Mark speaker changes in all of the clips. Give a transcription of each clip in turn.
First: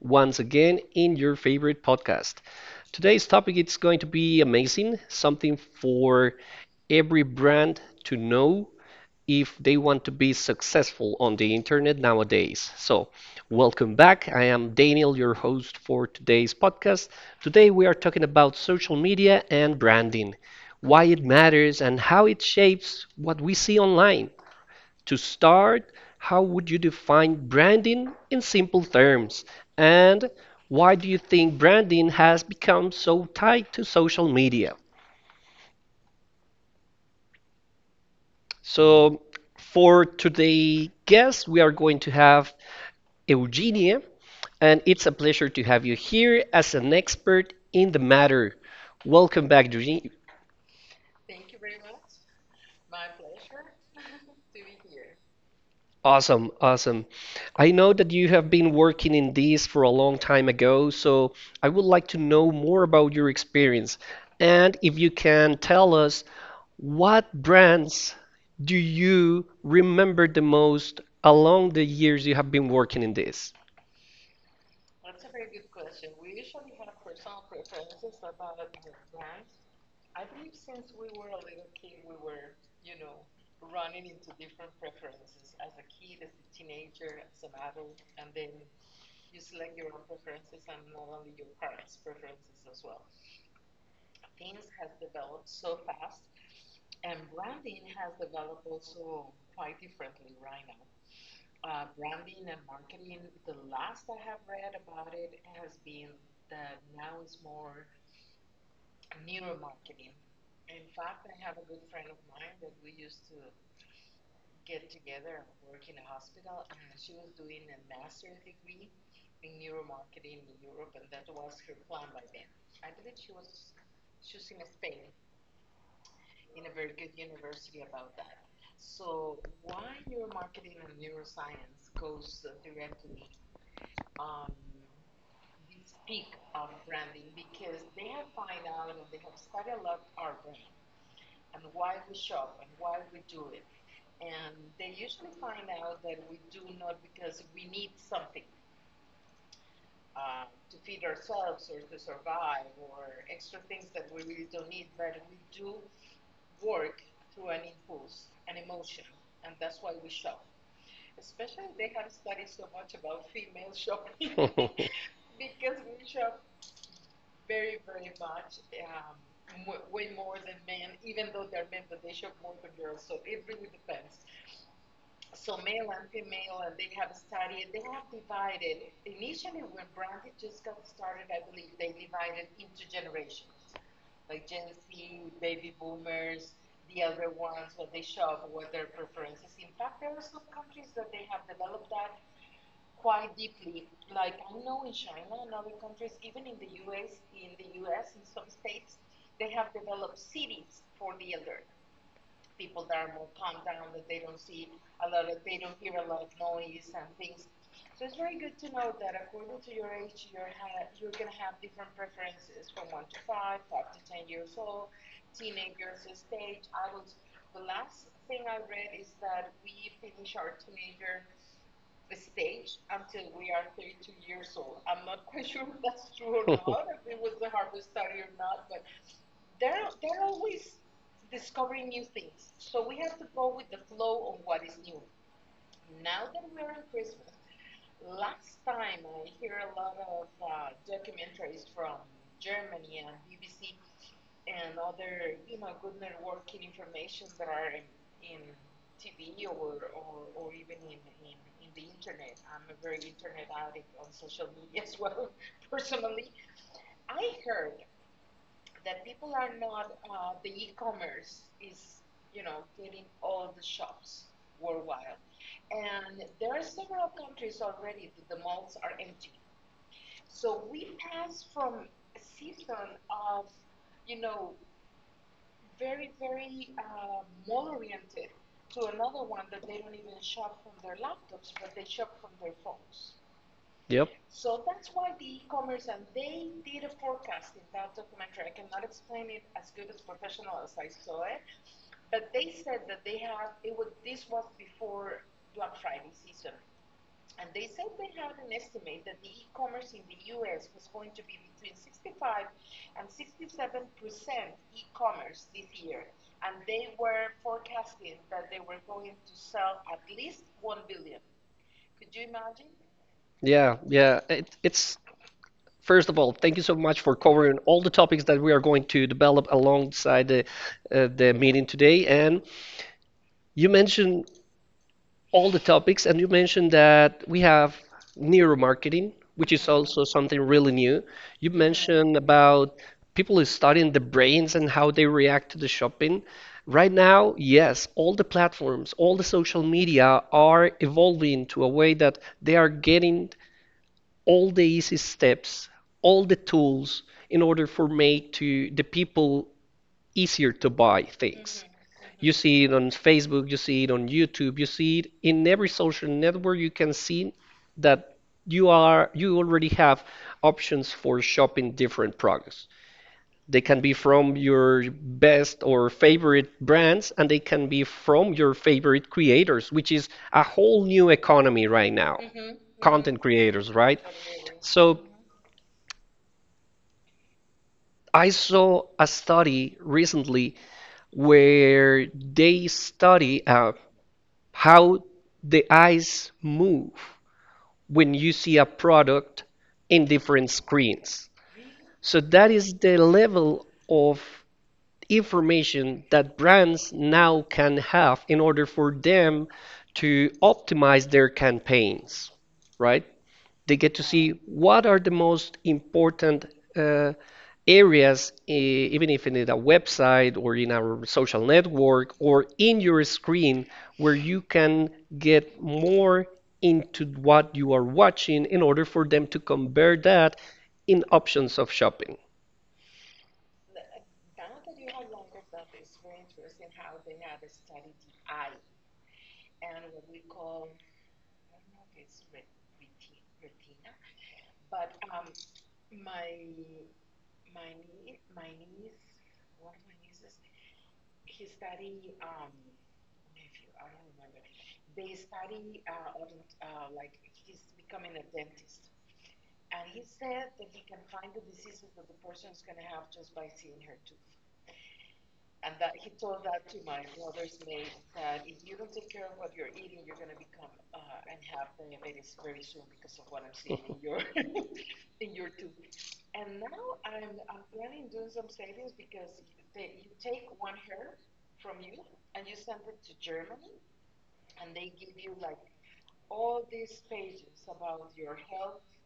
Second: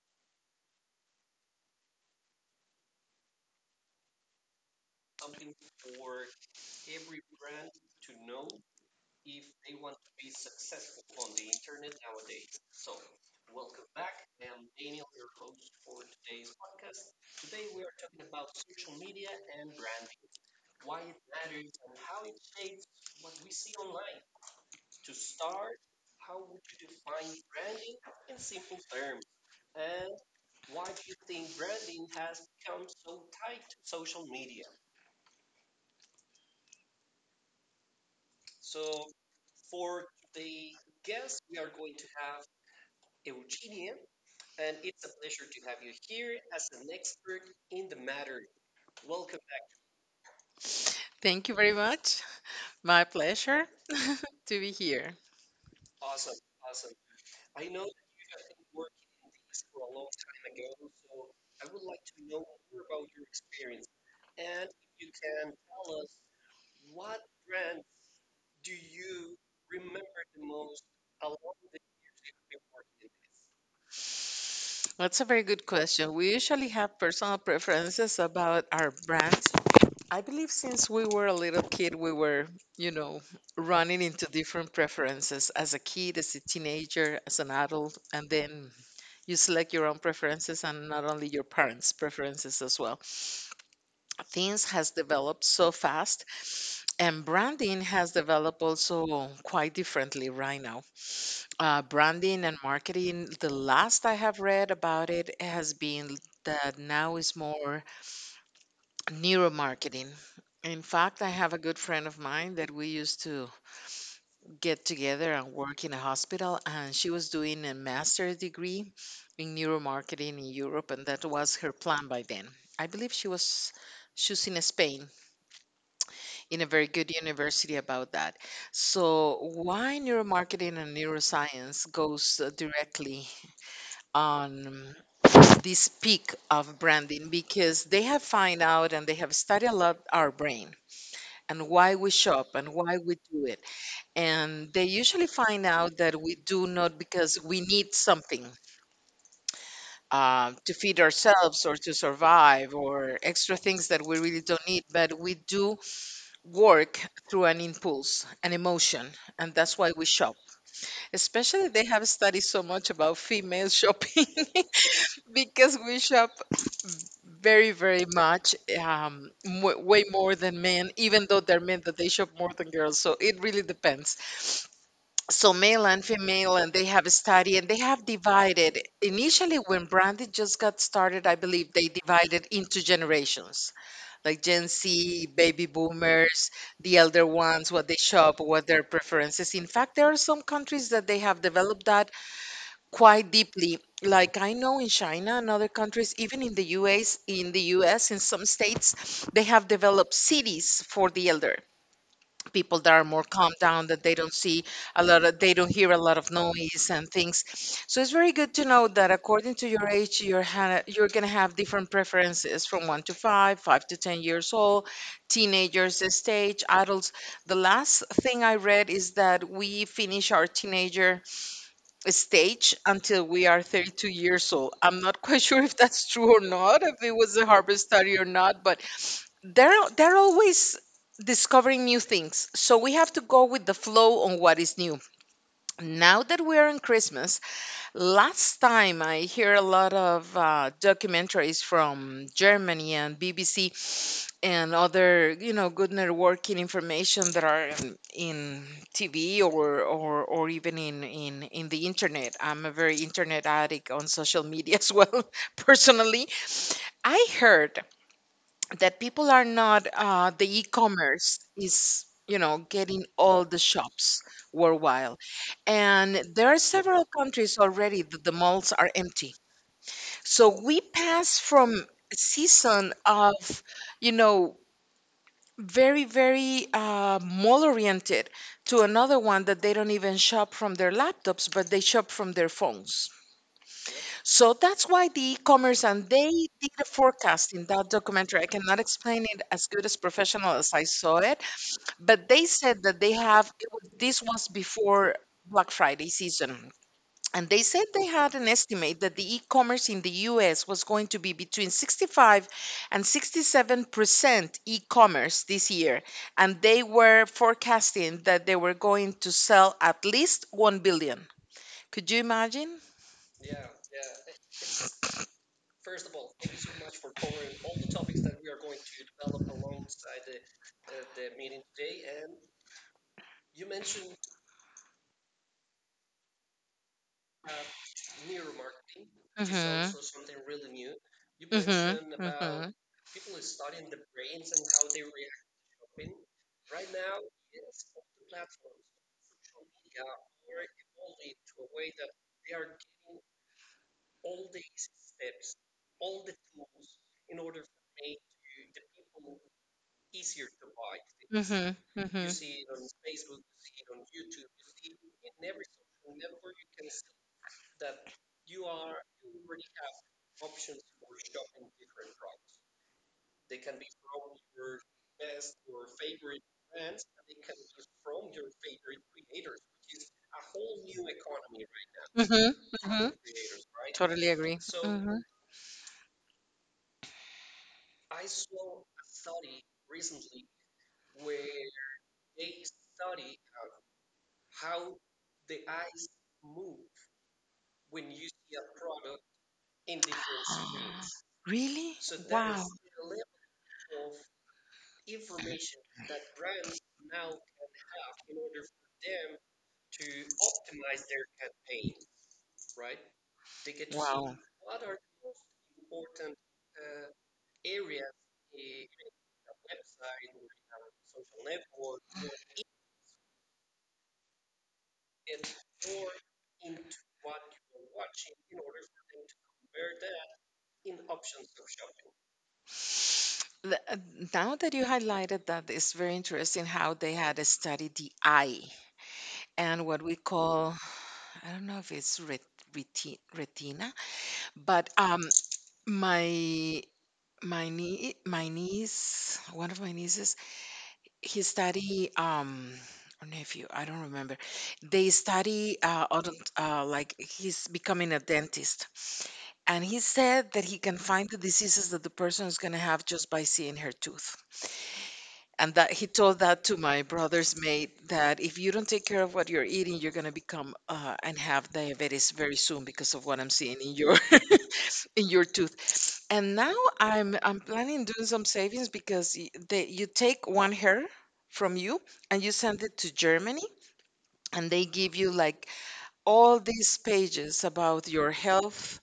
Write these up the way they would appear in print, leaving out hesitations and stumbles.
Speaker 1: once again in your favorite podcast. Today's topic is going to be amazing, something for every brand to know if they want to be successful on the internet nowadays. So, welcome back. I am Daniel, your host for today's podcast. Today, we are talking about social media and branding, why it matters, and how it shapes what we see online. To start, how would you define branding in simple terms? And why do you think branding has become so tied to social media? So, for today's guest, we are going to have Eugenia, and it's a pleasure to have you here as an expert in the matter. Welcome back, Eugenia.
Speaker 2: Thank you very much. My pleasure to be here.
Speaker 1: Awesome, awesome. I know that you have been working in this for a long time ago, so I would like to know more about your experience. And if you can tell us, what brands do you remember the most along the years you have been working in this?
Speaker 2: That's a very good question. We usually have personal preferences about our brands. I believe since we were a little kid, we were, you know, running into different preferences as a kid, as a teenager, as an adult, and then you select your own preferences and not only your parents' preferences as well. Things has developed so fast and branding has developed also quite differently right now. Branding and marketing, the last I have read about it has been that now is more neuromarketing. In fact, I have a good friend of mine that we used to get together and work in a hospital, and she was doing a master's degree in neuromarketing in Europe, and that was her plan by then. I believe she was choosing Spain in a very good university about that. So, why neuromarketing and neuroscience goes directly on this peak of branding because they have find out and they have studied a lot our brain and why we shop and why we do it, and they usually find out that we do not because we need something to feed ourselves or to survive or extra things that we really don't need, but we do work through an impulse, an emotion, and that's why we shop, especially they have studied so much about female shopping because we shop very, very much. W way more than men, even though they're men that they shop more than girls. So it really depends. So male and female, and they have a study and they have divided. Initially, when branded just got started, I believe they divided into generations, like Gen Z, baby boomers, the elder ones, what they shop, what their preferences. In fact, there are some countries that they have developed that quite deeply. Like I know in China and other countries, even in the US, in some states, they have developed cities for the elder people that are more calm down, that they don't see a lot of, they don't hear a lot of noise and things. So it's very good to know that according to your age, you're gonna have different preferences from one to five, 5 to 10 years old, teenagers stage, adults. The last thing I read is that we finish our teenager stage until we are 32 years old. I'm not quite sure if that's true or not, if it was a Harvard study or not, but they're always discovering new things. So we have to go with the flow on what is new. Now that we're on Christmas, last time I hear a lot of documentaries from Germany and BBC and other good networking information that are in, in TV or even in the internet. I'm a very internet addict on social media as well. Personally, I heard that people are not, the e-commerce is, getting all the shops worldwide, and there are several countries already that the malls are empty. So we pass from a season of, you know very, very, mall oriented, to another one that they don't even shop from their laptops, but they shop from their phones.
Speaker 1: Yep.
Speaker 2: So that's why the e-commerce, and they did a forecast in that documentary. I cannot explain it as good as professional as I saw it, but they said that they have, this was before Black Friday season, and they said they had an estimate that the e-commerce in the US was going to be between 65 and 67% e-commerce this year. And they were forecasting that they were going to sell at least 1 billion. Could you imagine?
Speaker 1: It's first of all, thank you so much for covering all the topics that we are going to develop alongside the meeting today. And you mentioned all the topics, and you mentioned that we have neuromarketing,
Speaker 2: Mm
Speaker 1: which
Speaker 2: hmm.
Speaker 1: is also something really
Speaker 2: Mm
Speaker 1: new. You mentioned
Speaker 2: hmm. Mm
Speaker 1: about
Speaker 2: hmm.
Speaker 1: people is studying the brains and how they react to the shopping. Right now, yes, all the platforms, all the social media are evolving to a way that they are getting all the easy steps, all the tools in order for make to the people easier to buy
Speaker 2: Mm
Speaker 1: things.
Speaker 2: hmm. Mm hmm.
Speaker 1: You see it on Facebook, you see it on YouTube, you see it in every social network. You can see that you already have options for shopping different products. They can be from your best or favorite brands, and they can be from your favorite creators, which is a whole new economy right now.
Speaker 2: Mhm,
Speaker 1: Mm-hmm.
Speaker 2: mhm.
Speaker 1: Content creators, right?
Speaker 2: Totally agree.
Speaker 1: So
Speaker 2: Mhm.
Speaker 1: I saw a study recently where they study how the eyes move when you see a product in different screens.
Speaker 2: Really?
Speaker 1: So that
Speaker 2: Wow.
Speaker 1: is the level of information that brands now can have in order for them to optimize their campaigns, right? They get to see
Speaker 2: Wow.
Speaker 1: what are the most important uh, areas, even if in a website or in our social network or in your screen, where you can get more into what you are watching in order for them to compare that in options of shopping.
Speaker 2: The, uh, Now that you highlighted that, it's very interesting how they had to study the eye and what we call, I don't know if it's retina, but my my niece, one of my nieces, he study or nephew, I don't remember. They study like he's becoming a dentist, and he said that he can find the diseases that the person is going to have just by seeing her tooth. And that he told that to my brother's mate that if you don't take care of what you're eating, you're going to become and have diabetes very soon because of what I'm seeing in your in your tooth. And now I'm planning doing some savings because they, you take one hair from you and you send it to Germany, and they give you like all these pages about your health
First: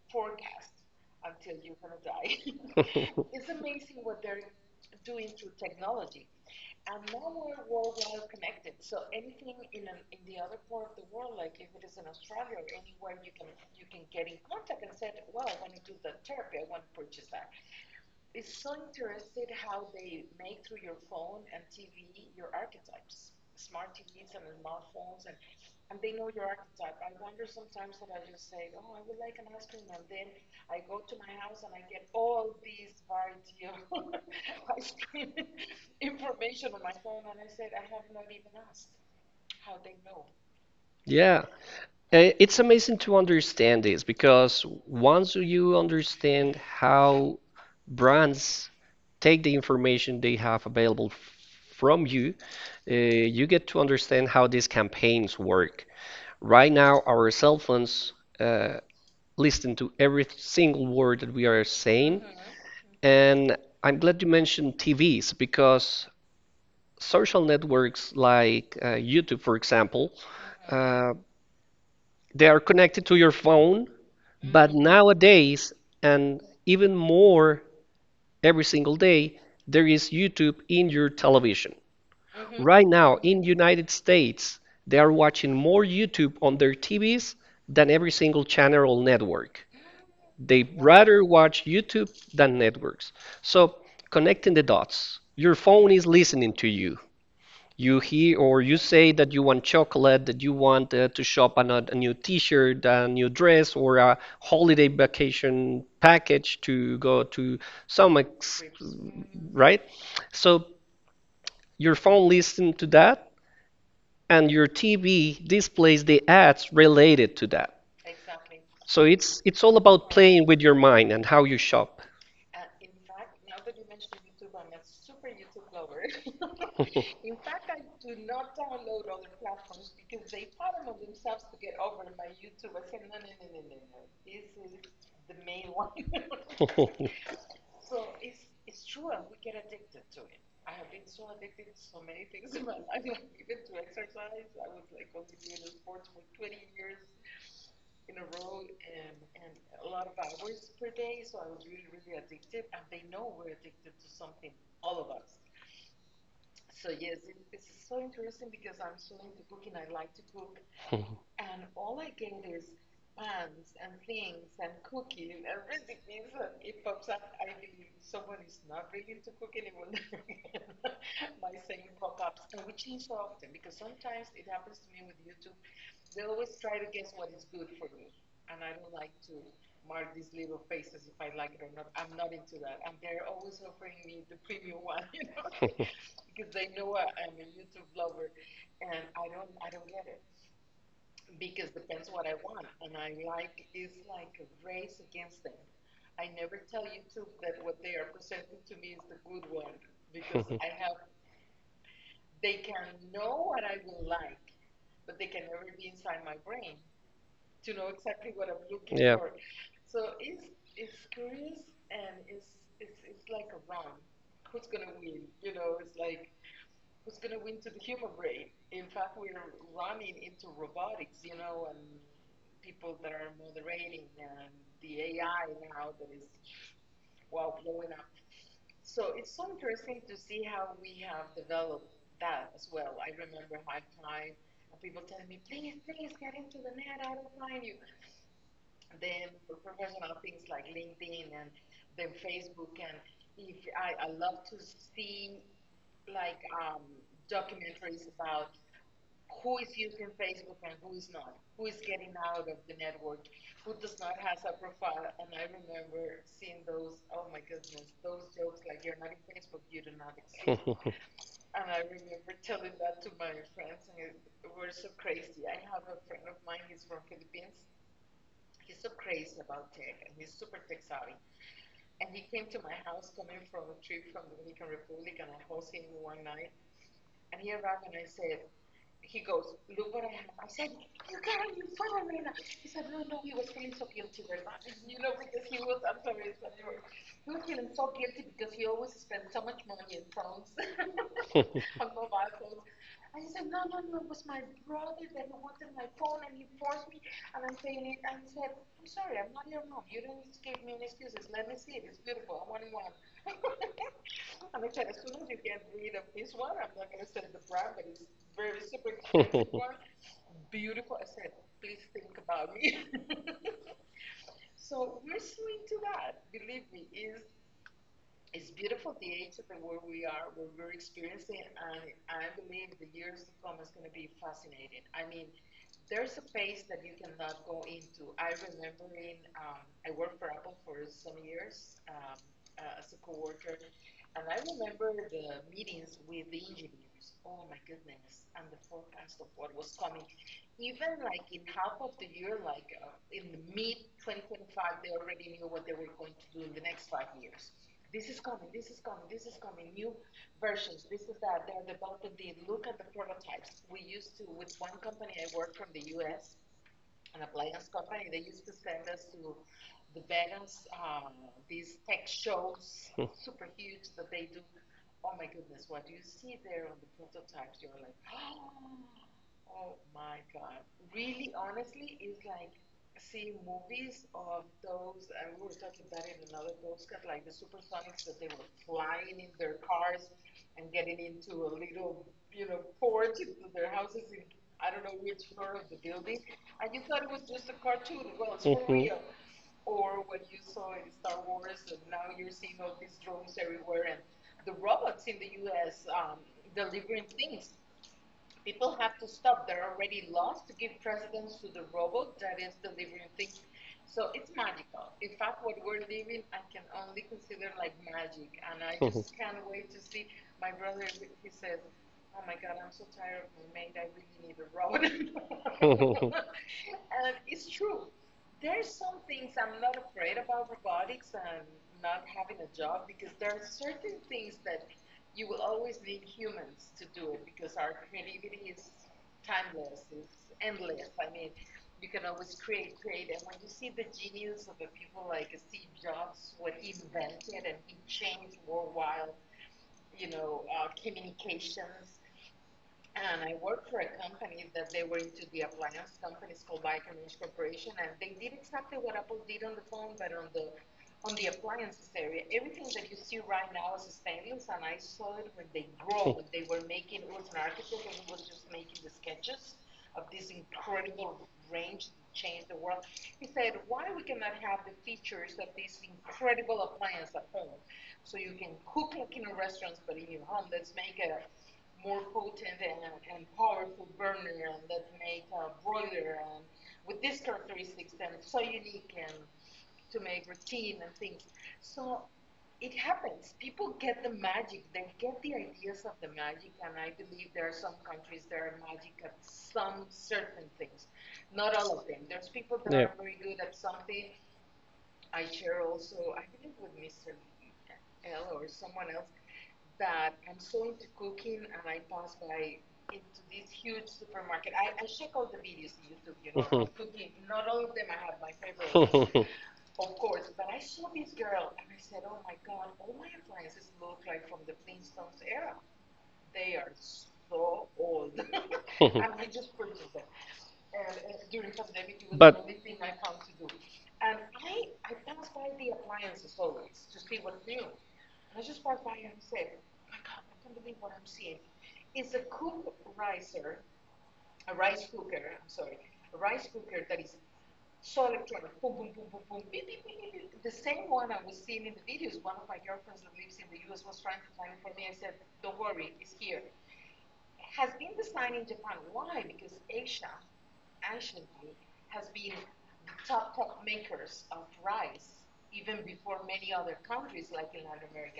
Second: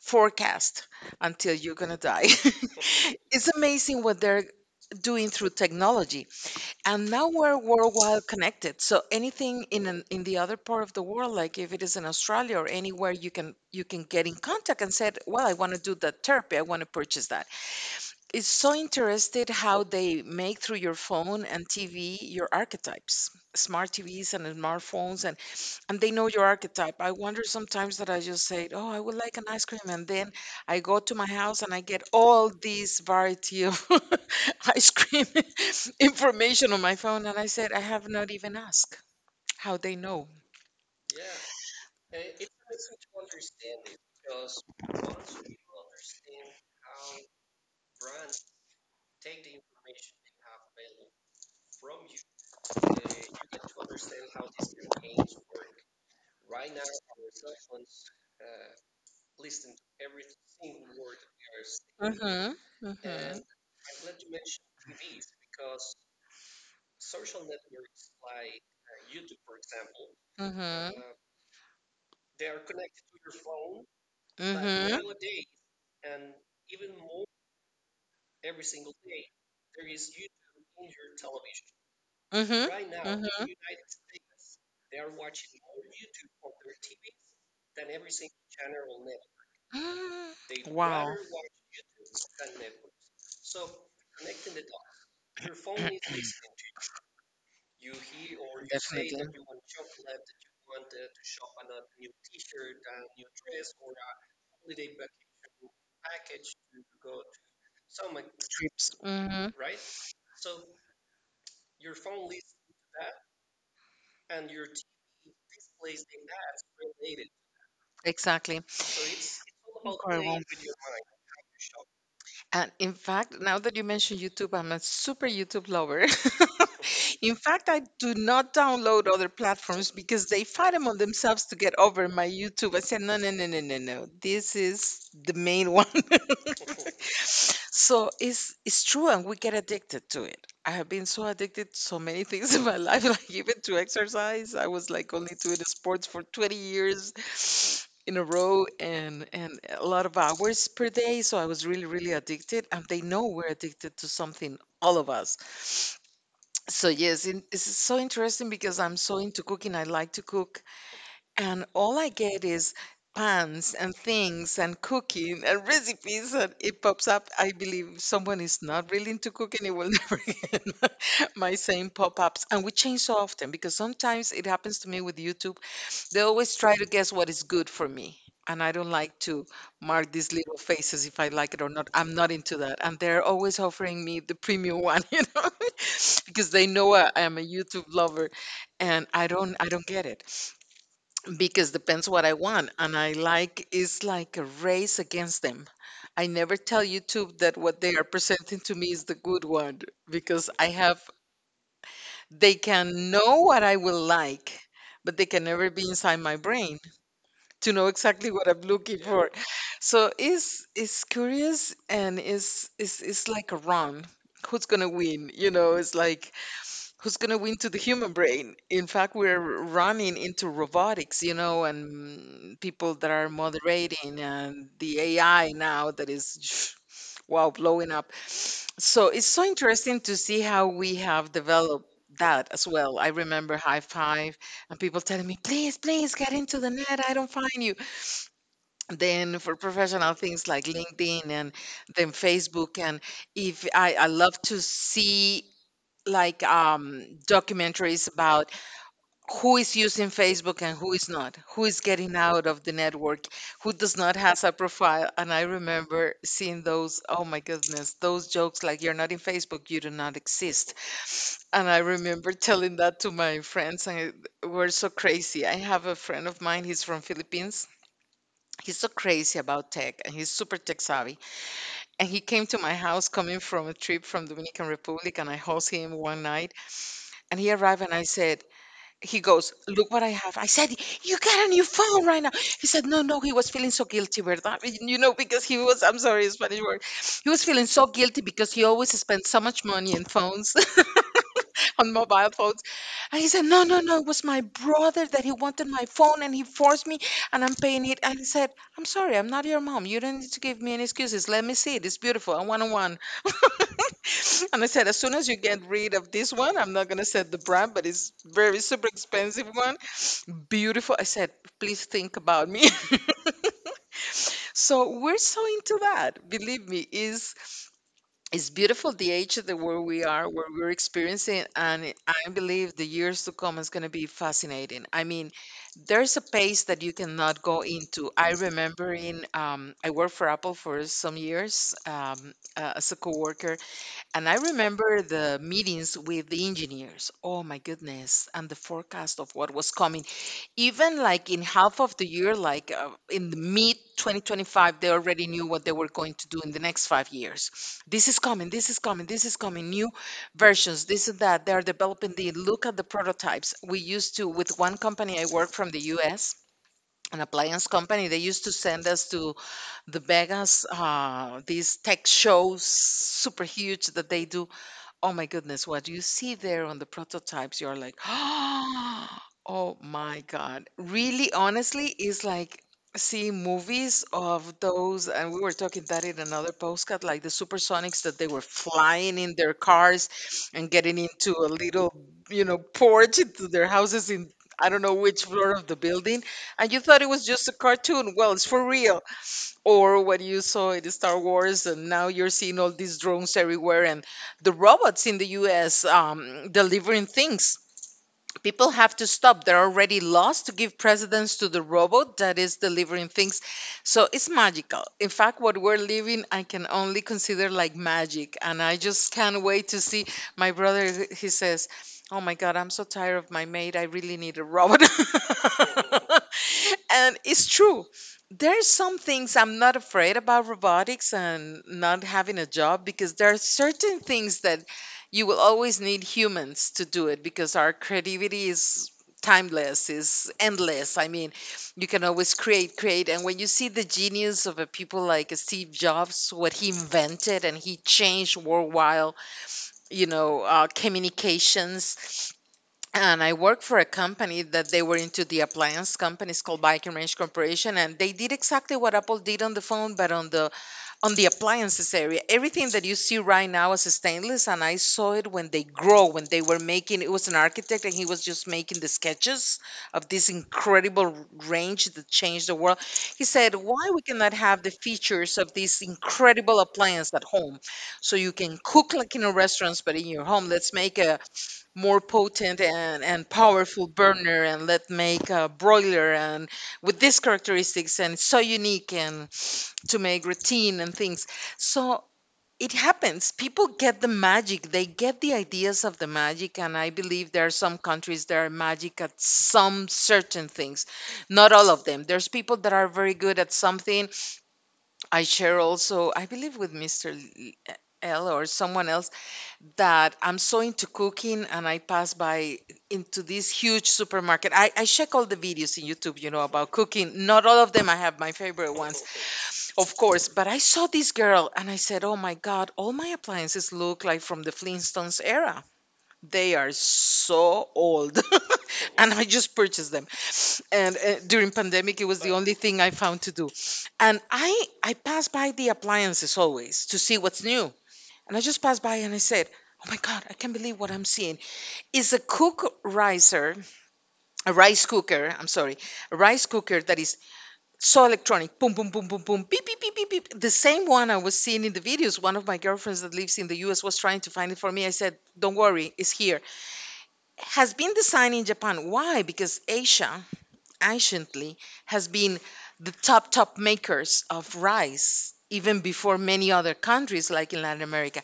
Speaker 2: forecast until you're going to die.
Speaker 1: Okay.
Speaker 2: It's amazing what they're
Speaker 1: It's doing
Speaker 2: doing through technology.
Speaker 1: technology.
Speaker 2: And now we're
Speaker 1: World,
Speaker 2: worldwide connected. So anything in the other part of the
Speaker 1: the
Speaker 2: world,
Speaker 1: world, like,
Speaker 2: like if it is in Australia or anywhere, you can get in contact and said, "Well,
Speaker 1: wow.
Speaker 2: I want to do that therapy. I want to purchase that." It's so interested how they make through your phone and TV your archetypes, smart TVs and smartphones, and they know your archetype. I wonder sometimes that I just say, "Oh, I would like an ice cream," and then I go to my house and I get all this variety of ice cream information on my phone, and I said, "I have not even asked how they know."
Speaker 1: Yeah. It's amazing to understand this because once you understand how brands take the information they have available from you, you get to understand how these campaigns work. Right now, our cell phones uh, listen to every single word that we are saying.
Speaker 2: Mhm. Mhm.
Speaker 1: And I'm glad you mentioned TVs because social networks like YouTube, for example,
Speaker 2: Mhm.
Speaker 1: uh, they are connected to your phone. But
Speaker 2: Mhm.
Speaker 1: nowadays, and even more every single day, there is YouTube in your television. Mhm.
Speaker 2: Mhm.
Speaker 1: Right now,
Speaker 2: Mhm.
Speaker 1: in United States, they are watching more YouTube on their TVs than every single channel or network.
Speaker 2: Mm.
Speaker 1: They
Speaker 2: Wow.
Speaker 1: rather watch YouTube than networks. So connecting the dots, your phone is listening to you. You hear or you say that you want chocolate, that you want to shop on a new T-shirt, a new dress, or a holiday vacation package to go to some ex,
Speaker 2: Mhm,
Speaker 1: right? So your phone listens to that, and your TV displays the ads related to that.
Speaker 2: exactly. So
Speaker 1: So it's all about playing with your mind and how you shop.
Speaker 2: and in fact, now that you mention YouTube, I'm a super YouTube lover. In fact, I do not download other platforms because they fight among themselves to get over my YouTube. I said, no, no, no, no, no, no. This is the main one. So it's true, and we get addicted to it. I have been so addicted to so many things in my life, like even to exercise. I was like only doing sports for 20 years in a row, and a lot of hours per day. So I was really, really addicted. And they know we're addicted to something, all of us. So yes, it's so interesting because I'm so into cooking. I like to cook. And all I get is pans and things and cooking and recipes, and it pops up. I believe someone is not really into cooking, it will never get my same pop-ups. And we change so often because sometimes it happens to me with YouTube. They always try to guess what is good for me. And I don't like to mark these little faces if I like it or not. I'm not into that. And they're always offering me the premium one, because they know I am a YouTube lover, and I don't get it because depends what I want. And I like it's like a race against them. I never tell YouTube that what they are presenting to me is the good one because I have they can know what I will like, but they can never be inside my brain to know exactly what I'm looking
Speaker 1: Yeah.
Speaker 2: for. So it's curious, and it's like a run. Who's gonna win? You know, it's like who's going to win to the human brain? In fact, we're running into robotics, and people that are moderating, and the AI now that is, wow, blowing up. So it's so interesting to see how we have developed that as well. I remember High Five and people telling me, please, please get into the net. I don't find you. Then for professional things like LinkedIn and then Facebook. And if I, I love to see like documentaries about who is using Facebook and who is not, who is getting out of the network, who does not has a profile. And I remember seeing those, oh my goodness, those jokes like you're not in Facebook, you do not exist. And I remember telling that to my friends and we're so crazy. I have a friend of mine, he's from Philippines. He's so crazy about tech and he's super tech savvy. And he came to my house coming from a trip from Dominican Republic, and I host him one night, and he arrived and he goes, "Look what I have." I said, "You got a new phone right now." He said, "No, no." He was feeling so guilty, verdad? You know, because he was. I'm sorry, Spanish word. He was feeling so guilty because he always spent so much money on phones, on mobile phones. And he said, "No, no, no, it was my brother that he wanted my phone and he forced me and I'm paying it." And he said, "I'm sorry, I'm not your mom. You don't need to give me any excuses. Let me see it. It's beautiful. I want to one." And I said, "As soon as you get rid of this one," I'm not gonna say the brand, but it's very super expensive one. Beautiful. I said, "Please think about me." So we're so into that. Believe me, is it's beautiful the age that where we are, where we're experiencing, and I believe the years to come is gonna be fascinating. I mean, there's a pace that you cannot go into. I remember in I worked for Apple for some years as a coworker, and I remember the meetings with the engineers. Oh my goodness. And the forecast of what was coming. Even like in half of the year, like in the mid 2025, they already knew what they were going to do in the next 5 years. This is coming. This is coming. This is coming. New versions. This and that. They are developing the look at the prototypes. We used to, with one company I work from the US, an appliance company, they used to send us to the Vegas, these tech shows, super huge that they do. Oh my goodness, what you see there on the prototypes, you're like, oh my God. Really, honestly, is like seeing movies of those, and we were talking that in another postcard, like the supersonics that they were flying in their cars and getting into a little, you know, porch into their houses in I don't know which floor of the building, and you thought it was just a cartoon. Well, it's for real, or what you saw in Star Wars, and now you're seeing all these drones everywhere and the robots in the U.S. Delivering things, people have to stop. They're already lost to give precedence to the robot that is delivering things. So it's magical. In fact, what we're living, I can only consider like magic. And I just can't wait to see. My brother, he says, "Oh my God, I'm so tired of my maid. I really need a robot." And it's true. There's some things I'm not afraid about robotics and not having a job because there are certain things that you will always need humans to do it because our creativity is timeless, is endless. I mean, you can always create. And when you see the genius of a people like Steve Jobs, what he invented and he changed worldwide, you know, communications. And I worked for a company that they were into the appliance companies called Bike and Range Corporation, and they did exactly what Apple did on the phone, but on the appliances area. Everything that you see right now is stainless, and I saw it when they grow, when they were making. It was an architect, and he was just making the sketches of this incredible range that changed the world. He said, "Why we cannot have the features of this incredible appliance at home, so you can cook like in a restaurant, but in your home? Let's make a more potent and powerful burner, and let us make a broiler, and with these characteristics, and it's so unique and." To make routine and things. So it happens. People get the magic. They get the ideas of the magic. And I believe there are some countries that are magic at some certain things. Not all of them. There's people that are very good at something. I share also, I believe, with Mr. L L or someone else, that I'm so into cooking, and I pass by into this huge supermarket. I check all the videos in YouTube, you know, about cooking. Not all of them. I have my favorite ones. Of course, but I saw this girl and I said, "Oh my God, all my appliances look like from the Flintstones era. They are so old." And I just purchased them. And during pandemic, it was the only thing I found to do. And I pass by the appliances always to see what's new. And I just passed by and I said, "Oh my God, I can't believe what I'm seeing." It's a cook riser, a rice cooker. I'm sorry, a rice cooker that is so electronic, boom, boom, boom, boom, boom, beep, beep, beep, beep, beep. The same one I was seeing in the videos. One of my girlfriends that lives in the US was trying to find it for me. I said, "Don't worry, it's here. Has been designed in Japan." Why? Because Asia, anciently, has been the top, top makers of rice, even before many other countries like in Latin America.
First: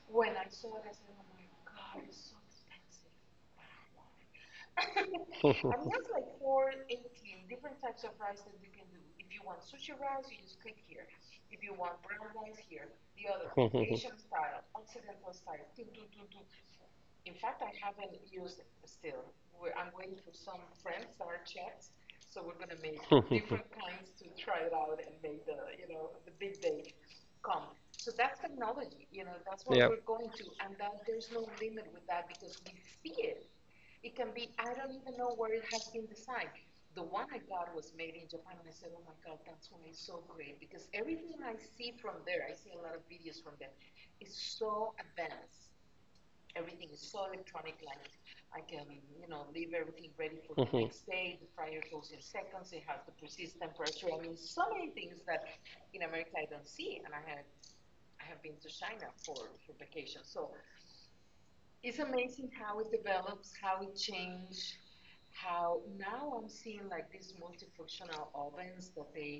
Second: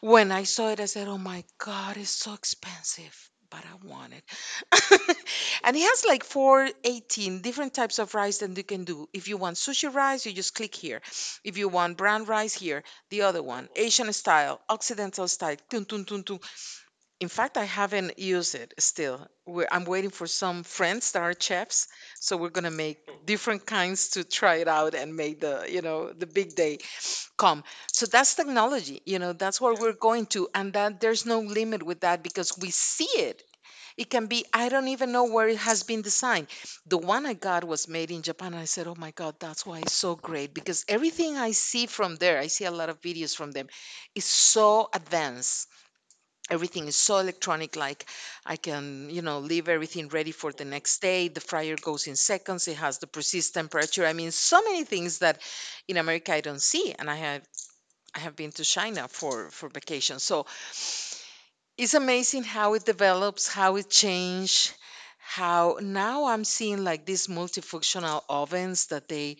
Speaker 2: When I saw it, I said, "Oh my God, it's so expensive, but I want it." And it has like four, 18 different types of rice that you can do. If you want sushi rice, you just click here. If you want brown rice, here. The other one, Asian style, Occidental style. Tun, tun, tun, tun. In fact, I haven't used it still. We I'm waiting for some friends that are chefs, so we're gonna make different kinds to try it out and make the, you know, the big day come. So that's technology, you know, that's where we're going to, and that there's no limit with that because we see it. It can be, I don't even know where it has been designed. The one I got was made in Japan, and I said, "Oh my God, that's why it's so great," because everything I see from there, I see a lot of videos from them, is so advanced. Everything is so electronic. Like, I can, you know, leave everything ready for the next day. The fryer goes in seconds. It has the precise temperature. I mean, so many things that in America I don't see, and I have. I have been to China for vacation. So it's amazing how it develops, how it changed, how now I'm seeing like these multifunctional ovens that they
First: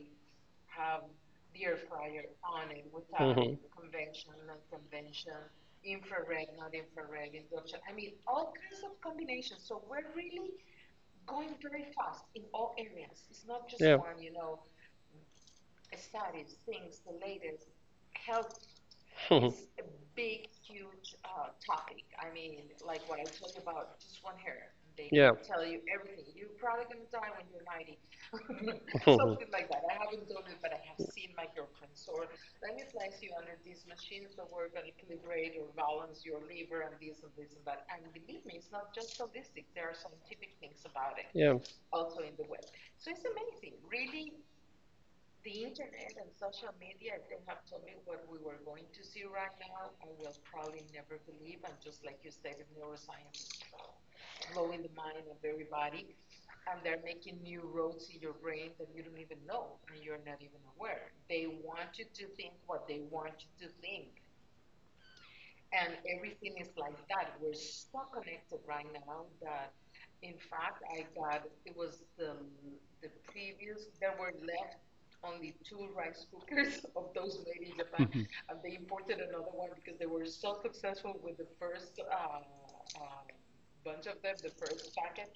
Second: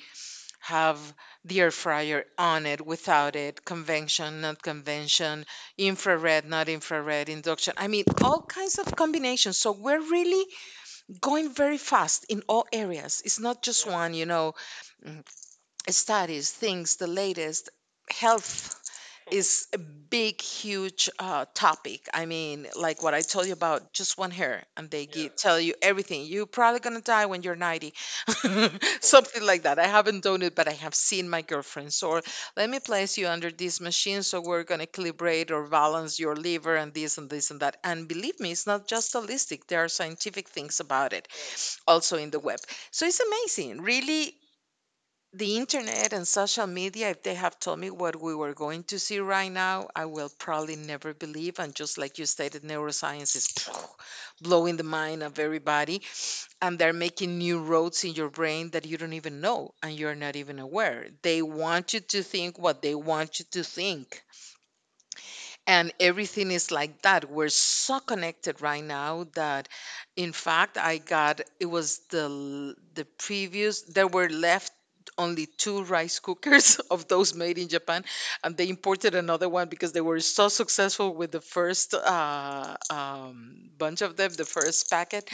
Speaker 2: have the air fryer on it, without
Speaker 1: Mhm.
Speaker 2: it, convention, not convention, infrared, not infrared, induction. I mean, all kinds of combinations. So we're really going very fast in all areas. It's not just
Speaker 1: Yeah.
Speaker 2: one, you know, mm, studies, things, the latest, health
Speaker 1: Mhm.
Speaker 2: is a big, huge topic. I mean, like what I told you about just one hair, and they
Speaker 1: Yeah.
Speaker 2: give, tell you everything. You're probably gonna die when you're 90, something like that. I haven't done it, but I have seen my girlfriends. Or let me place you under this machine, so we're gonna calibrate or balance your liver and this and this and that. And believe me, it's not just holistic. There are scientific things about it,
Speaker 1: yeah.
Speaker 2: also in the web. So it's amazing, really the internet and social media, if they have told me what we were going to see right now, I will probably never believe. And just like you stated, neuroscience is blowing the mind of everybody. And they're making new roads in your brain that you don't even know and you're not even aware. They want you to think what they want you to think, and everything is like that, we're so connected right now that in fact I got, it was the previous, there were left only 2 rice cookers of those made in Japan, and they imported another one because they were so successful with the first bunch of them, the first packet,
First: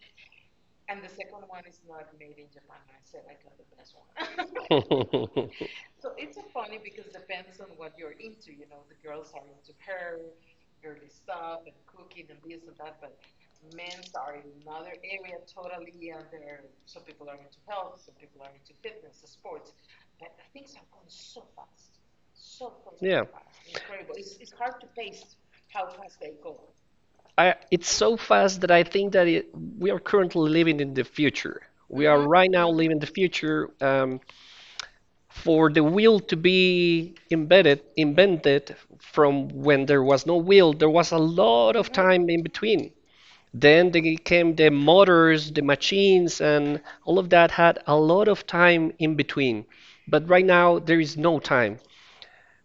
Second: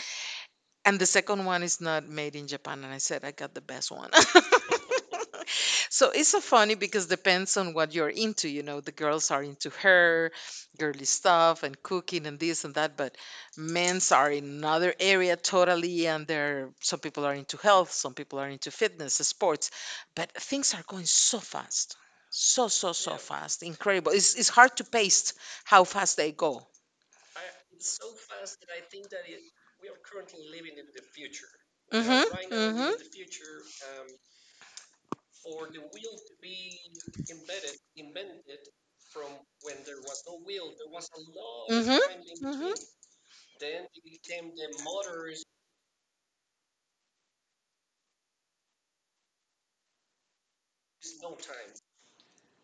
Speaker 2: and the second one is not made in Japan. And I said, "I got the best one." So it's so funny because depends on what you're into. You know, the girls are into hair, girly stuff, and cooking and this and that. But men's are in another area totally. And there, some people are into health, some people are into fitness, sports. But things are going so fast. So, so, so fast. Incredible. It's hard to pace how fast they go.
Speaker 1: It's so fast that I think that we are currently living in the future.
Speaker 2: Mm
Speaker 1: We are right
Speaker 2: hmm.
Speaker 1: now
Speaker 2: Mm hmm.
Speaker 1: living the future.
Speaker 2: Um,
Speaker 1: For the wheel to be embedded, invented from when there was no wheel, there was a lot of
Speaker 2: Mhm.
Speaker 1: time in
Speaker 2: Mhm.
Speaker 1: between. Then they came the motors, the machines, and all of that had a lot of time in between. But right now there is no time.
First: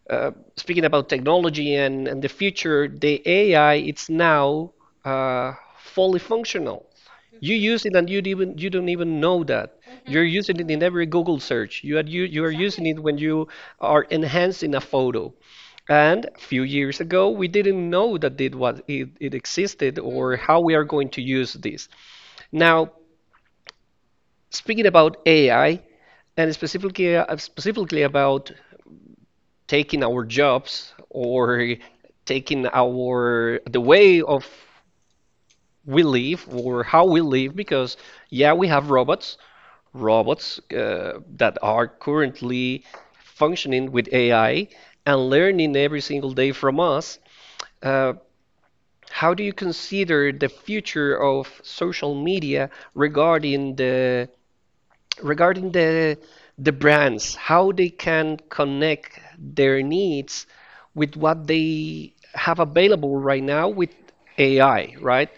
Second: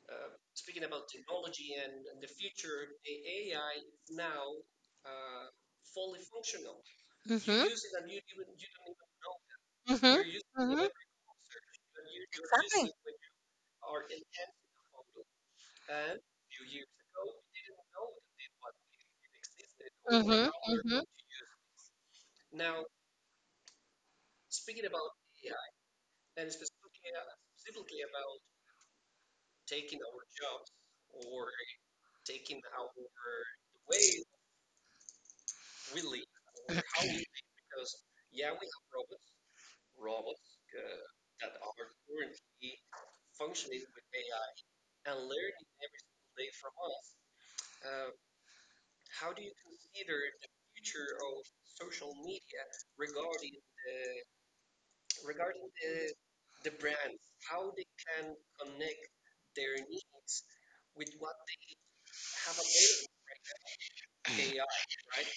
Speaker 1: Speaking about technology and the future, the AI it's now fully functional. You use it
Speaker 2: Mhm.
Speaker 1: and you don't even know that. Mm-hmm. You're
Speaker 2: Mhm.
Speaker 1: using it in
Speaker 2: Mhm.
Speaker 1: every Google search. You are using
Speaker 2: Exactly.
Speaker 1: it when you are enhancing a photo. And a few years ago, we didn't know that it existed or
Speaker 2: Mhm.
Speaker 1: how we are
Speaker 2: Mhm.
Speaker 1: going to use this. Now, speaking about AI and specifically about taking our jobs or taking our the way of we live or how we live because yeah we have robots that are currently functioning with AI and learning every single day from us, uh, how do you consider the future of social media regarding the brands, how they can connect their needs with what they have available right now with AI, right?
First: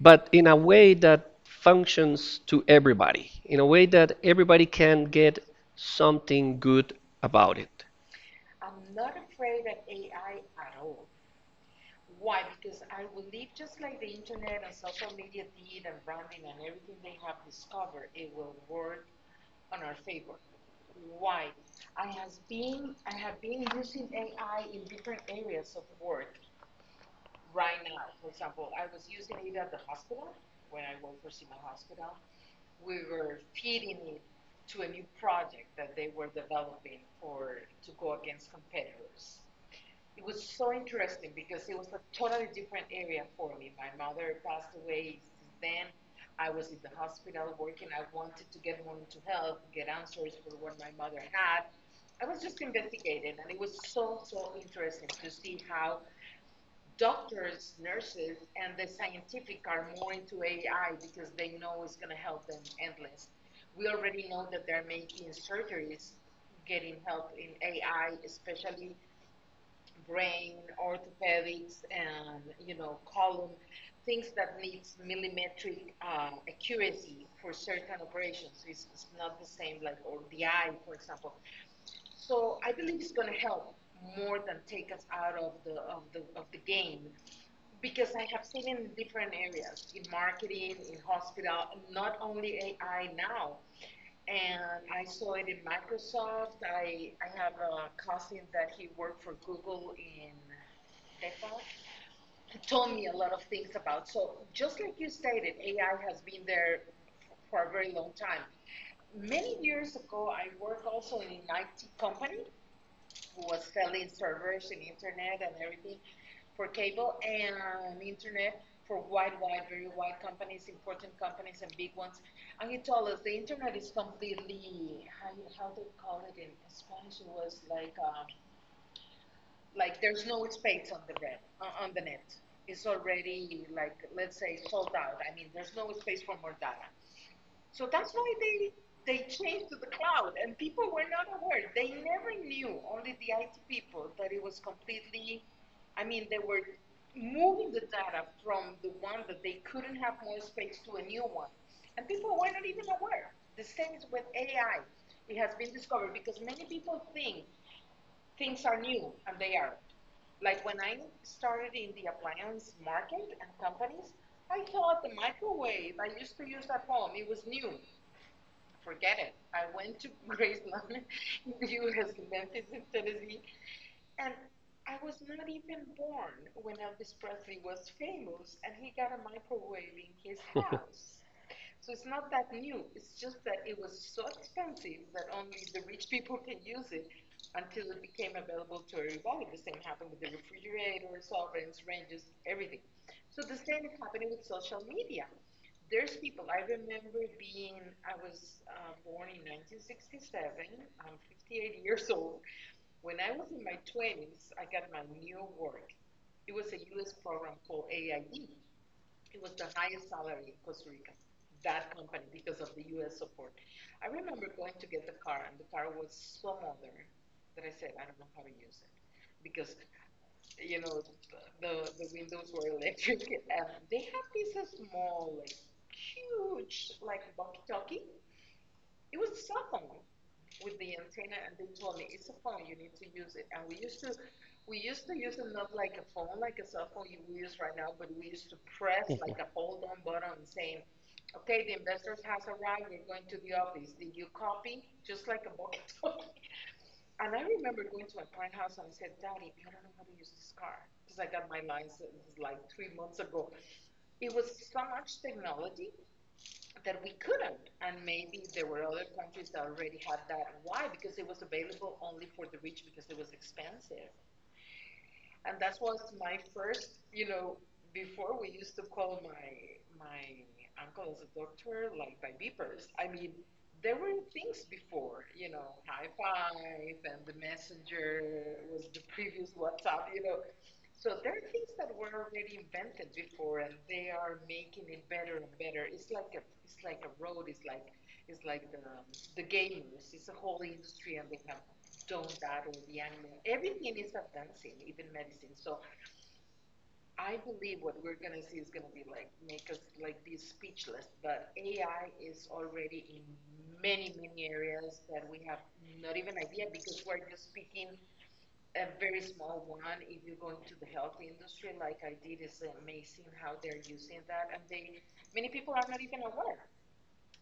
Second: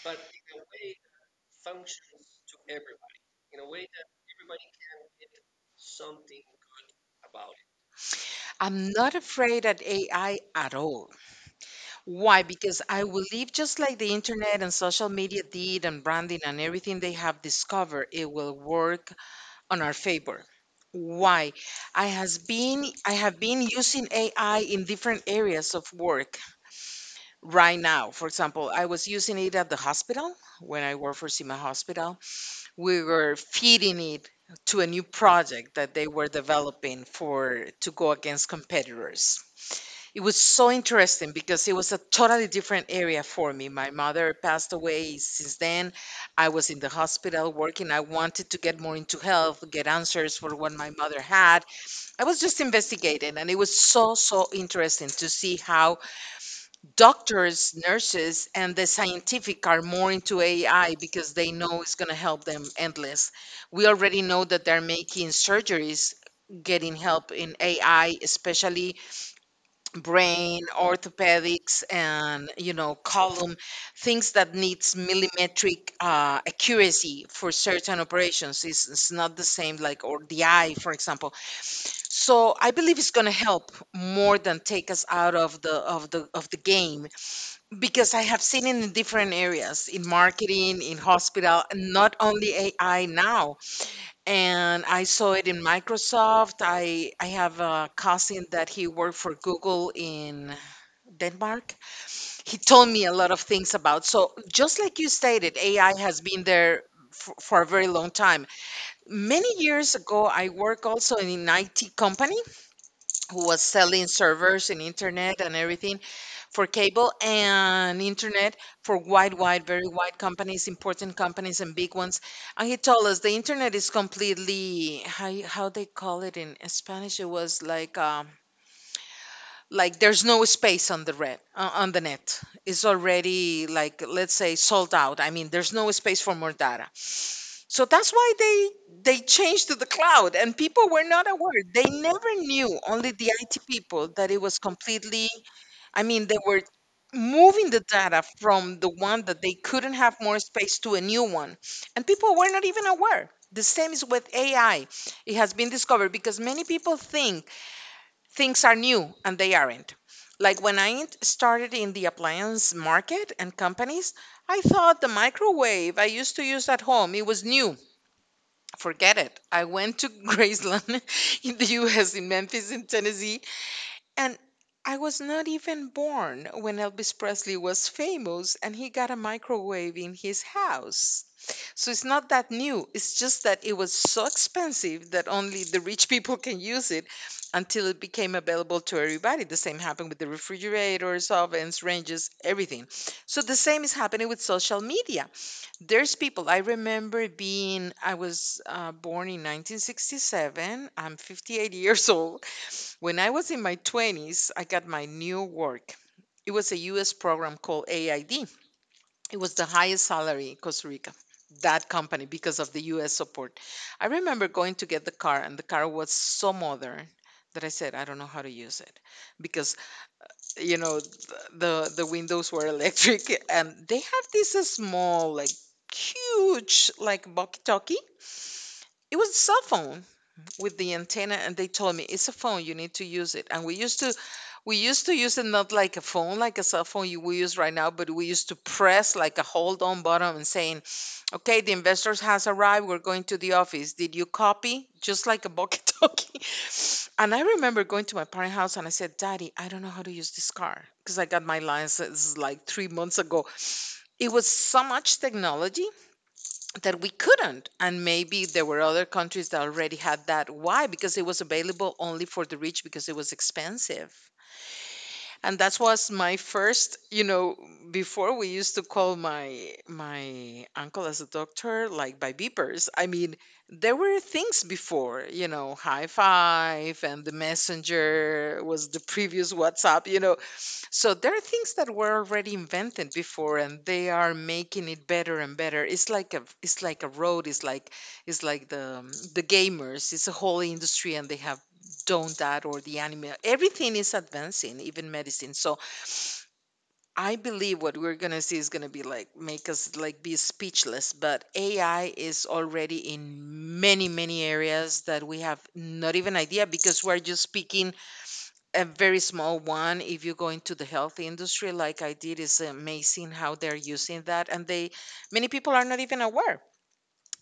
Speaker 1: But in a way that functions to everybody, in a way that everybody can get something good about it.
Speaker 2: I'm not afraid at AI at all. Why? Because I believe just like the internet and social media did and branding and everything they have discovered, it will work on our favor. Why? I have been using AI in different areas of work right now. For example, I was using it at the hospital when I worked for Sima Hospital. We were feeding it to a new project that they were developing for to go against competitors. It was so interesting because it was a totally different area for me. My mother passed away. Since then, I was in the hospital working. I wanted to get more into health, get answers for what my mother had. I was just investigating, and it was so, so interesting to see how doctors, nurses, and the scientific are more into AI because they know it's going to help them endless. We already know that they're making surgeries getting help in AI, especially brain, orthopedics, and you know, column things that needs millimetric accuracy for certain operations. It's not the same like or the eye, for example. So I believe it's going to help more than take us out of the of the game because I have seen it in different areas, in marketing, in hospital, and not only AI now. And I saw it in Microsoft. I have a cousin that he worked for Google in Denmark. He told me a lot of things about. So just like you stated, AI has been there for a very long time. Many years ago, I worked also in an IT company who was selling servers and internet and everything for cable and internet for wide, very wide companies, important companies and big ones. And he told us the internet is completely how you- how they call it in Spanish. It was like there's no space on the red on the net. It's already like let's say sold out. I mean, there's no space for more data. So that's why they changed to the cloud and people were not aware. They never knew, only the IT people, that it was completely I mean, they were moving the data from the one that they couldn't have more space to a new one. And people were not even aware. The same is with AI. It has been discovered because many people think things are new and they aren't. Like when started in the appliance market and companies, I thought the microwave I used to use at home, it was new. Forget it. I went to Graceland in the US, in Memphis, in Tennessee, and I was not even born when Elvis Presley was famous and he got a microwave in his house. So it's not that new. It's just that it was so expensive that only the rich people can use it until it became available to everybody. The same happened with the refrigerators, ovens, ranges, everything. So the same is happening with social media there's people. I remember being, I was born in 1967. I'm 58 years old. When I was in my 20s, I got my new work. It was a US program called AID. It was the highest salary in Costa Rica, that company, because of the US support. I remember going to get the car, and the car was so modern that I said, I don't know how to use it because you know th- the windows were electric, and they had this small, like huge, like walkie-talkie. It was a cell phone with the antenna, and they told me it's a phone, you need to use it. And we used to use it not like a phone, like a cell phone you we use right now. But we used to press like a hold on button and saying, okay, the investors has arrived, we're going to the office, did you copy, just like a walkie-talkie. And I remember going to my parents' house and I said, Daddy, I don't know how to use this car because I got my license like 3 months ago. It was so much technology that we couldn't. And maybe there were other countries that already had that. Why? Because it was available only for the rich because it was expensive. And that was my first, you know, before we used to call my uncle as a doctor like by beepers. I mean, there were things before, you know, high five and the messenger was the previous WhatsApp, you know. So there are things that were already invented before, and they are making it better and better. It's like a road. It's like the gamers. It's a whole industry, and they have done that or the anime. Everything is advancing, even medicine. So I believe what we're gonna see is gonna be like make us like be speechless. But AI is already in many many areas that we have not even idea because we're just speaking a very small one. If you go into the health industry like I did, is amazing how they're using that. And they many people are not even aware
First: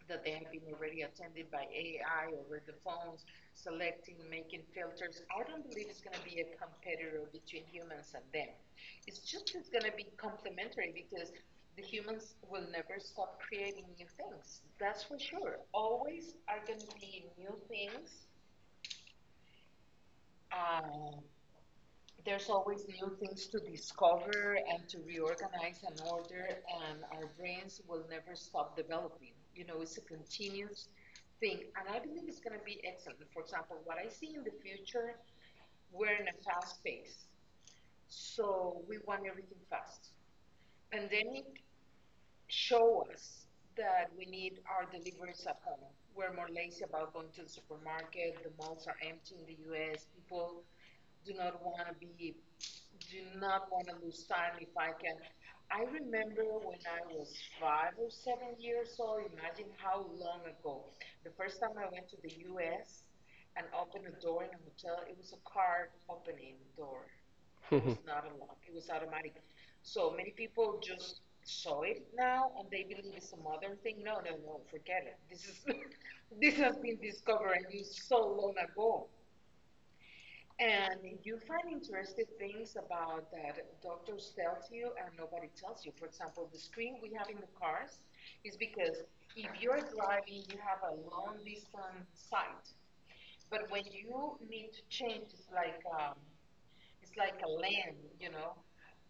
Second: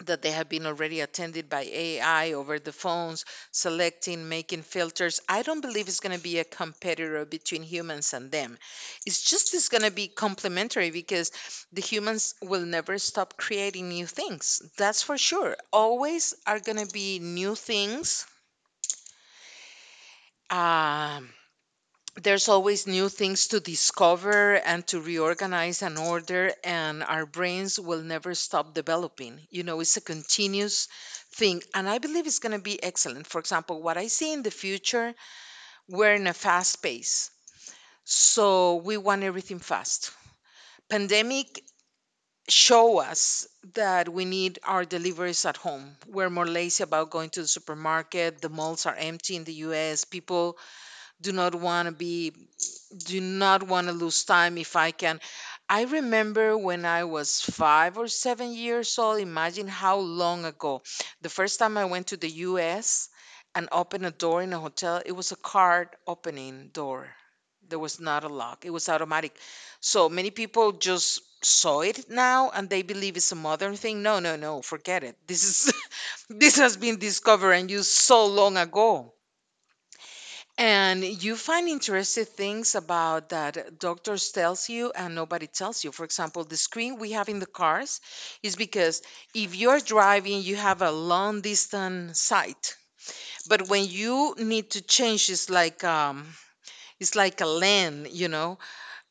Speaker 2: that they have been already attended by AI over the phones, selecting, making filters. I don't believe it's going to be a competitor between humans and them. It's going to be complementary because the humans will never stop creating new things. That's for sure, always are going to be new things. um there's always new things to discover and to reorganize and order, and our brains will never stop developing, you know. It's a continuous thing, and I believe it's going to be excellent. For example, what I see in the future, we're in a fast pace, so we want everything fast. Pandemic show us that we need our deliveries at home. We're more lazy about going to the supermarket. The malls are empty in the US. People do not want to be do not want to lose time if I can. I remember when I was 5 or 7 years old, imagine how long ago. The first time I went to the US and opened a door in a hotel, it was a card opening door. There was not a lock, it was automatic. So many people just saw it now and they believe it's a modern thing. No, no, no, forget it. This is this has been discovered and used so long ago. And you find interesting things about that doctors tells you and nobody tells you. For example, the screen we have in the cars is because if you're driving, you have a long distance sight. But when you need to change, it's like a lane, you know.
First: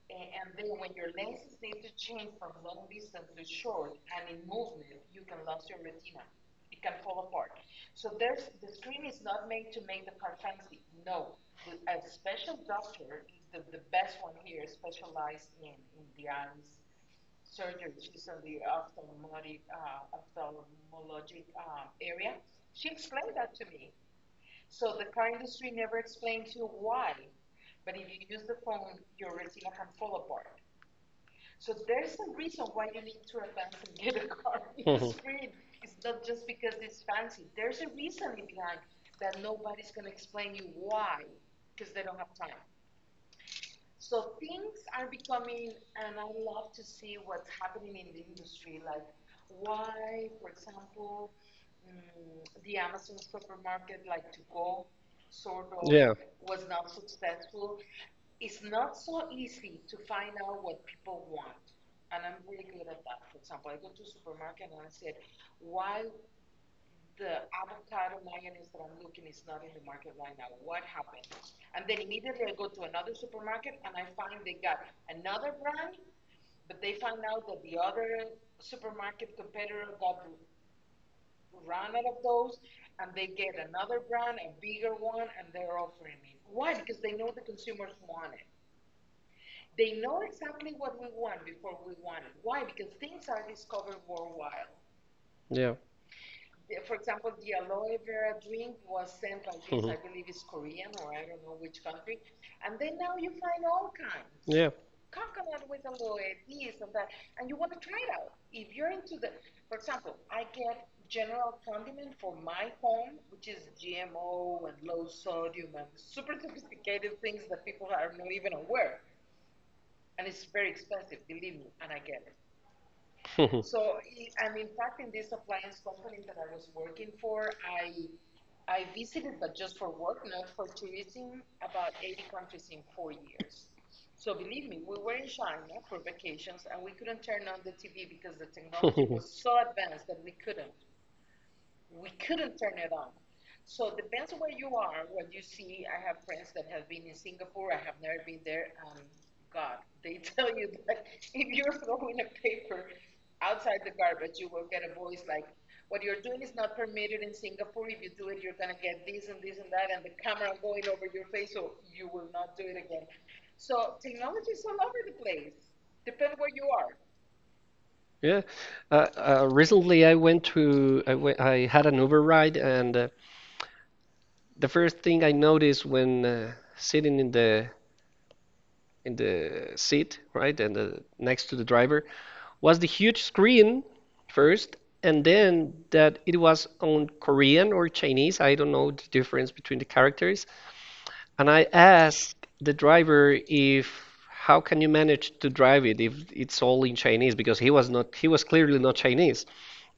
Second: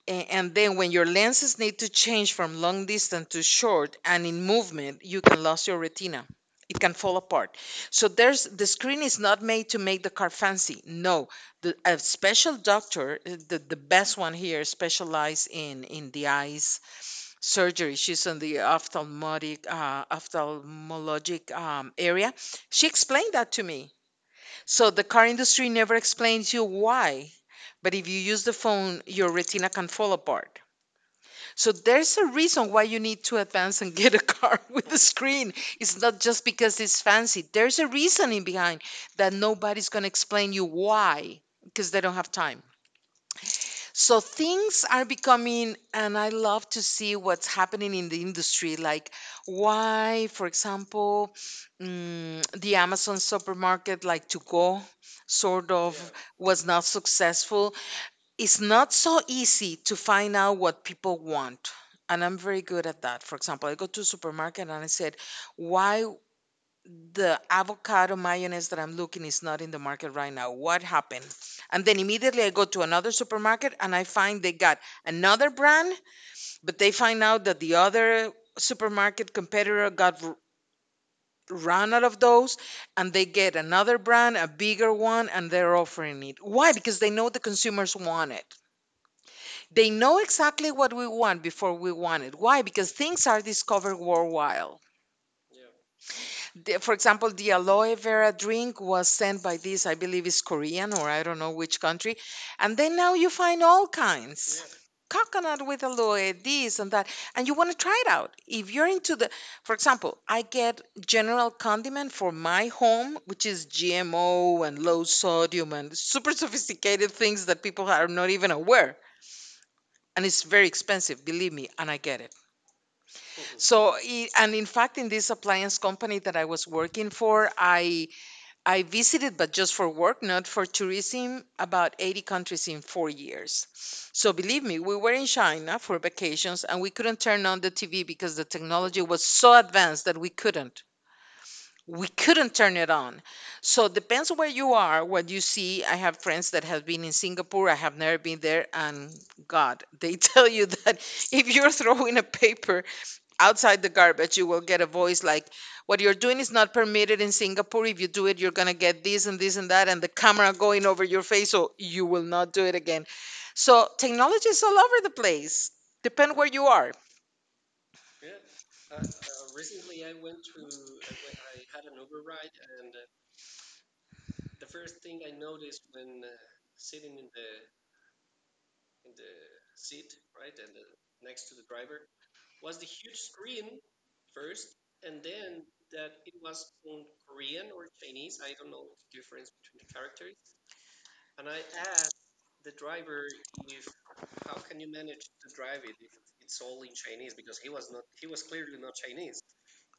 Speaker 2: And then when your lenses need to change from long distance to short and in movement, you can lose your retina. It can fall apart. So there's the screen is not made to make the car fancy. No, the a special doctor, the best one here, specialized in the eyes surgery. She's in the ophthalmic ophthalmologic area. She explained that to me. So the car industry never explains you why, but if you use the phone, your retina can fall apart. So there's a reason why you need to advance and get a car with a screen. It's not just because it's fancy. There's a reasoning behind that nobody's going to explain you why because they don't have time. So things are becoming, and I love to see what's happening in the industry. Like why, for example, the Amazon supermarket like to go sort of was not successful. It's not so easy to find out what people want, and I'm very good at that. For example, I go to a supermarket and I said, why the avocado mayonnaise that I'm looking is not in the market right now, what happened. And then immediately I go to another supermarket and I find they got another brand. But they find out that the other supermarket competitor got run out of those, and they get another brand, a bigger one, and they're offering it. Why? Because they know the consumers want it. They know exactly what we want before we want it. Why? Because things are discovered worldwide.
Speaker 1: Yeah.
Speaker 2: For example, the aloe vera drink was sent by this, I believe is Korean or I don't know which country. And then now you find all kinds.
Speaker 1: Yeah.
Speaker 2: Coconut with aloe, this and that, and you want to try it out. If you're into the, for example, I get general condiment for my home, which is GMO and low sodium and super sophisticated things that people are not even aware, and it's very expensive, believe me, and I get it.
Speaker 1: mhm.
Speaker 2: And in fact, in this appliance company that I was working for, I visited, but just for work, not for tourism, about 80 countries in 4 years. So believe me, we were in China for vacations and we couldn't turn on the TV because the technology was so advanced that we couldn't, we couldn't turn it on. So depends where you are, what you see. I have friends that have been in Singapore. I have never been there, and God, they tell you that if you're throwing a paper outside the garbage, you will get a voice like, "What you're doing is not permitted in Singapore. If you do it, you're gonna get this and this and that, and the camera going over your face, so you will not do it again." So technology is all over the place. Depend where you are.
Speaker 1: Yeah. Recently, I went to I went, I had an Uber ride, and the first thing I noticed when sitting in the seat, right, and next to the driver, was the huge screen first, and then that it was on Korean or Chinese. I don't know the difference between the characters. And I asked the driver if how can you manage to drive it if it's all in Chinese because he was clearly not Chinese.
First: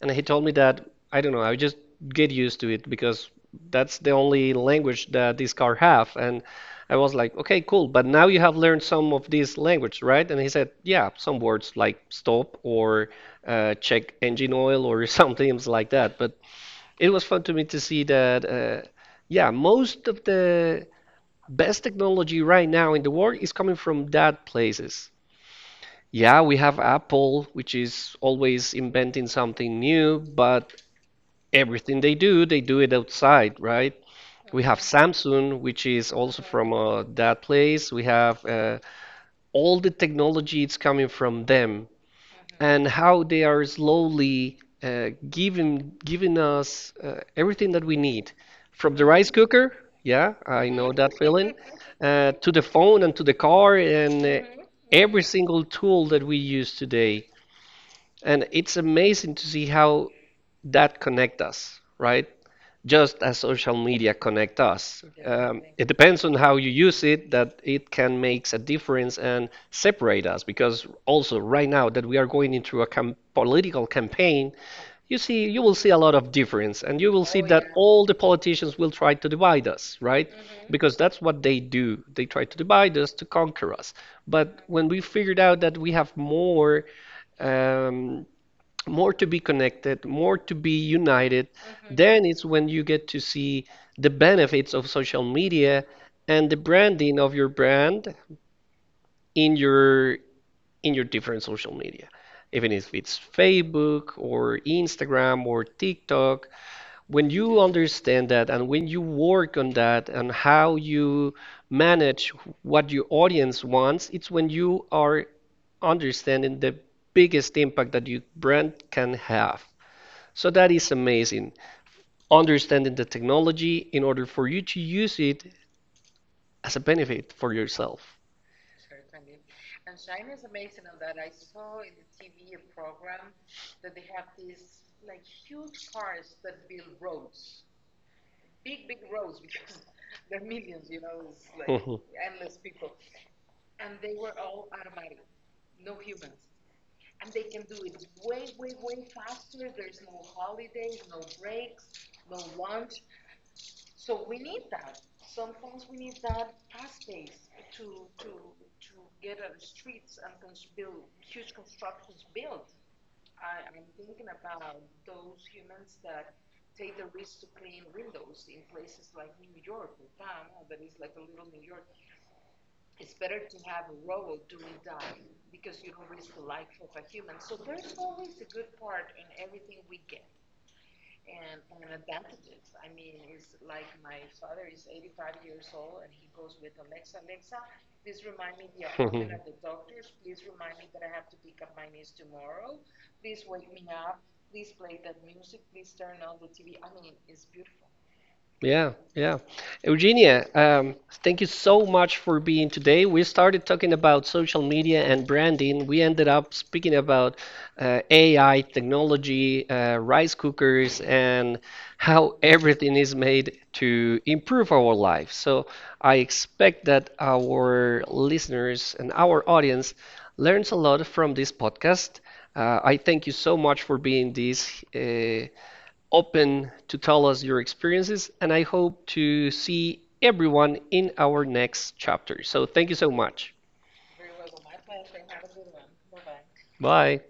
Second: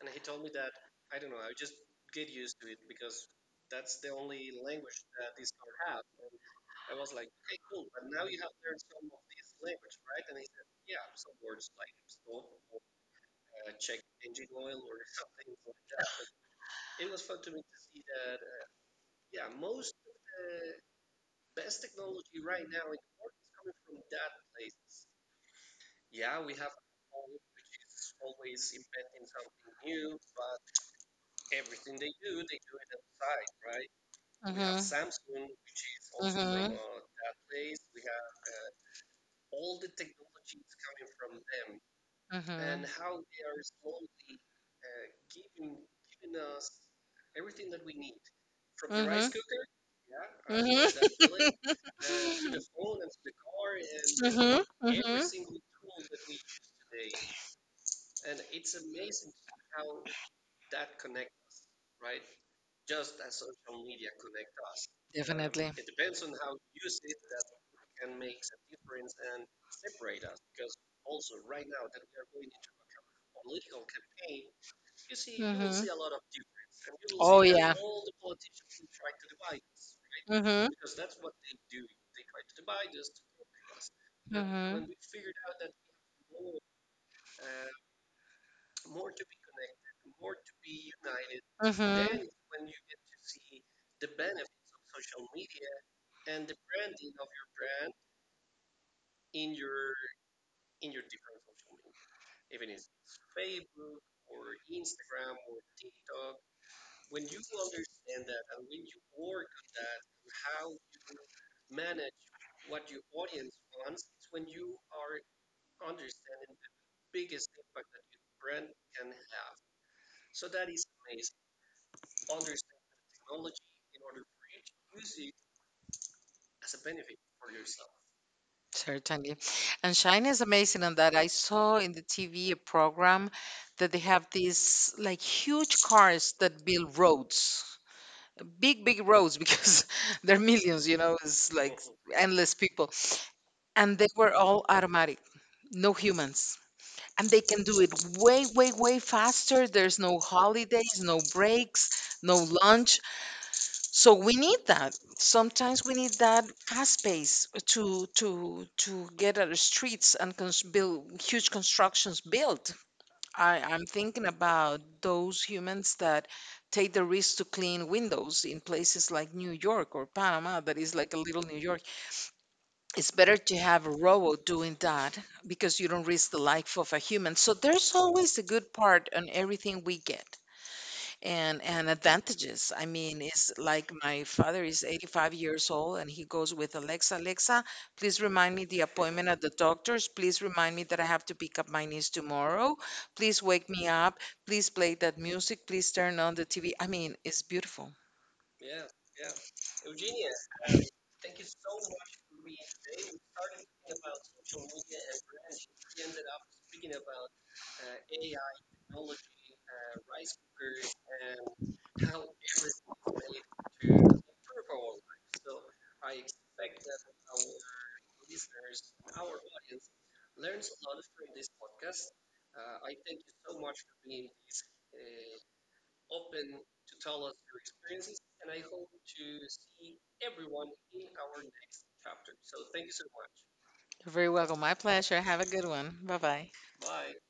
Speaker 1: And he told me that, I don't know, I just get used to it because that's the only language that this car have. And I was like, okay, cool. But now you have learned some of these language, right? And he said, yeah, some words like stop or check engine oil or something like that. But it was fun to me to see that, yeah, most of the best technology right now in the world is coming from that places. Yeah, we have Apple, which is always inventing something new, but everything they do it outside, right? We
Speaker 2: Mhm,
Speaker 1: have Samsung, which is
Speaker 2: mhm,
Speaker 1: also from
Speaker 2: hmm.
Speaker 1: that place. We have all the technology it's coming from them,
Speaker 2: We hmm.
Speaker 1: and how they are slowly giving us everything that we need, from the rice
Speaker 2: Mhm.
Speaker 1: cooker, yeah, I
Speaker 2: Mhm.
Speaker 1: know that feeling, to the phone and to the car and
Speaker 2: Mhm.
Speaker 1: every single tool that we use today. And it's amazing to see how that connect us, right? Just as social media connect us.
Speaker 2: Definitely.
Speaker 1: It depends on how you use it that it can makes a difference and separate us. Because also right now that we are going into a political campaign, you see, you will see a lot of difference, and you will see that all the politicians will try to divide us, right?
Speaker 2: Mhm. that
Speaker 1: Because that's what they do. They try to divide us to conquer us. But when we figured out that we have more um, more to be connected, more to be united, mhm, then it's when you get to see the benefits of social media and the branding of your brand in your in your different social media. Even if it's Facebook or Instagram or TikTok, when you understand that and when you work on that and how you manage what your audience wants, it's when you are understanding the biggest impact that your brand can have. So that is amazing. Understanding the technology in order for you to use it as a benefit for yourself.
Speaker 2: Certainly. And China is amazing on that. I saw in the TV a program that they have these like huge cars that build roads.
Speaker 1: It
Speaker 2: Big roads
Speaker 1: grows,
Speaker 2: because there are millions, you
Speaker 1: you
Speaker 2: know.
Speaker 1: know, it's
Speaker 2: It's
Speaker 1: like,
Speaker 2: like
Speaker 1: mhm,
Speaker 2: Mhm. endless
Speaker 1: and
Speaker 2: people, and they were all automatic, no humans, and they can do it way faster. There's no holidays, no breaks, no lunch. So we need that. Sometimes we need that fast pace to get out of the streets and build huge constructions built. I'm thinking about those humans that take the risk to clean windows in places like New York or Panama, that is like a little New York. It's better to have a robot doing that because you don't risk the life of a human. So there's always a good part on everything we get and advantages. I mean, it's like my father is 85 years old and he goes with Alexa, Alexa, please remind me the appointment at the doctor's. Please remind me that I have to pick up my niece tomorrow. Please wake me up. Please play that music. Please turn on the TV. I mean, it's beautiful.
Speaker 1: yeah, yeah. Eugenia, thank you so much for being today. We started talking about social media and branding. We ended up speaking about AI, technology, rice cookers, and how everything is made to improve our life. So I expect that our listeners and our audience learns a lot from this podcast. I thank you so much for being this. Open to tell us your experiences, and I hope to see everyone in our next chapter. So thank you so much.
Speaker 2: You're very welcome. My pleasure. Have a good one. Bye bye.
Speaker 1: Bye.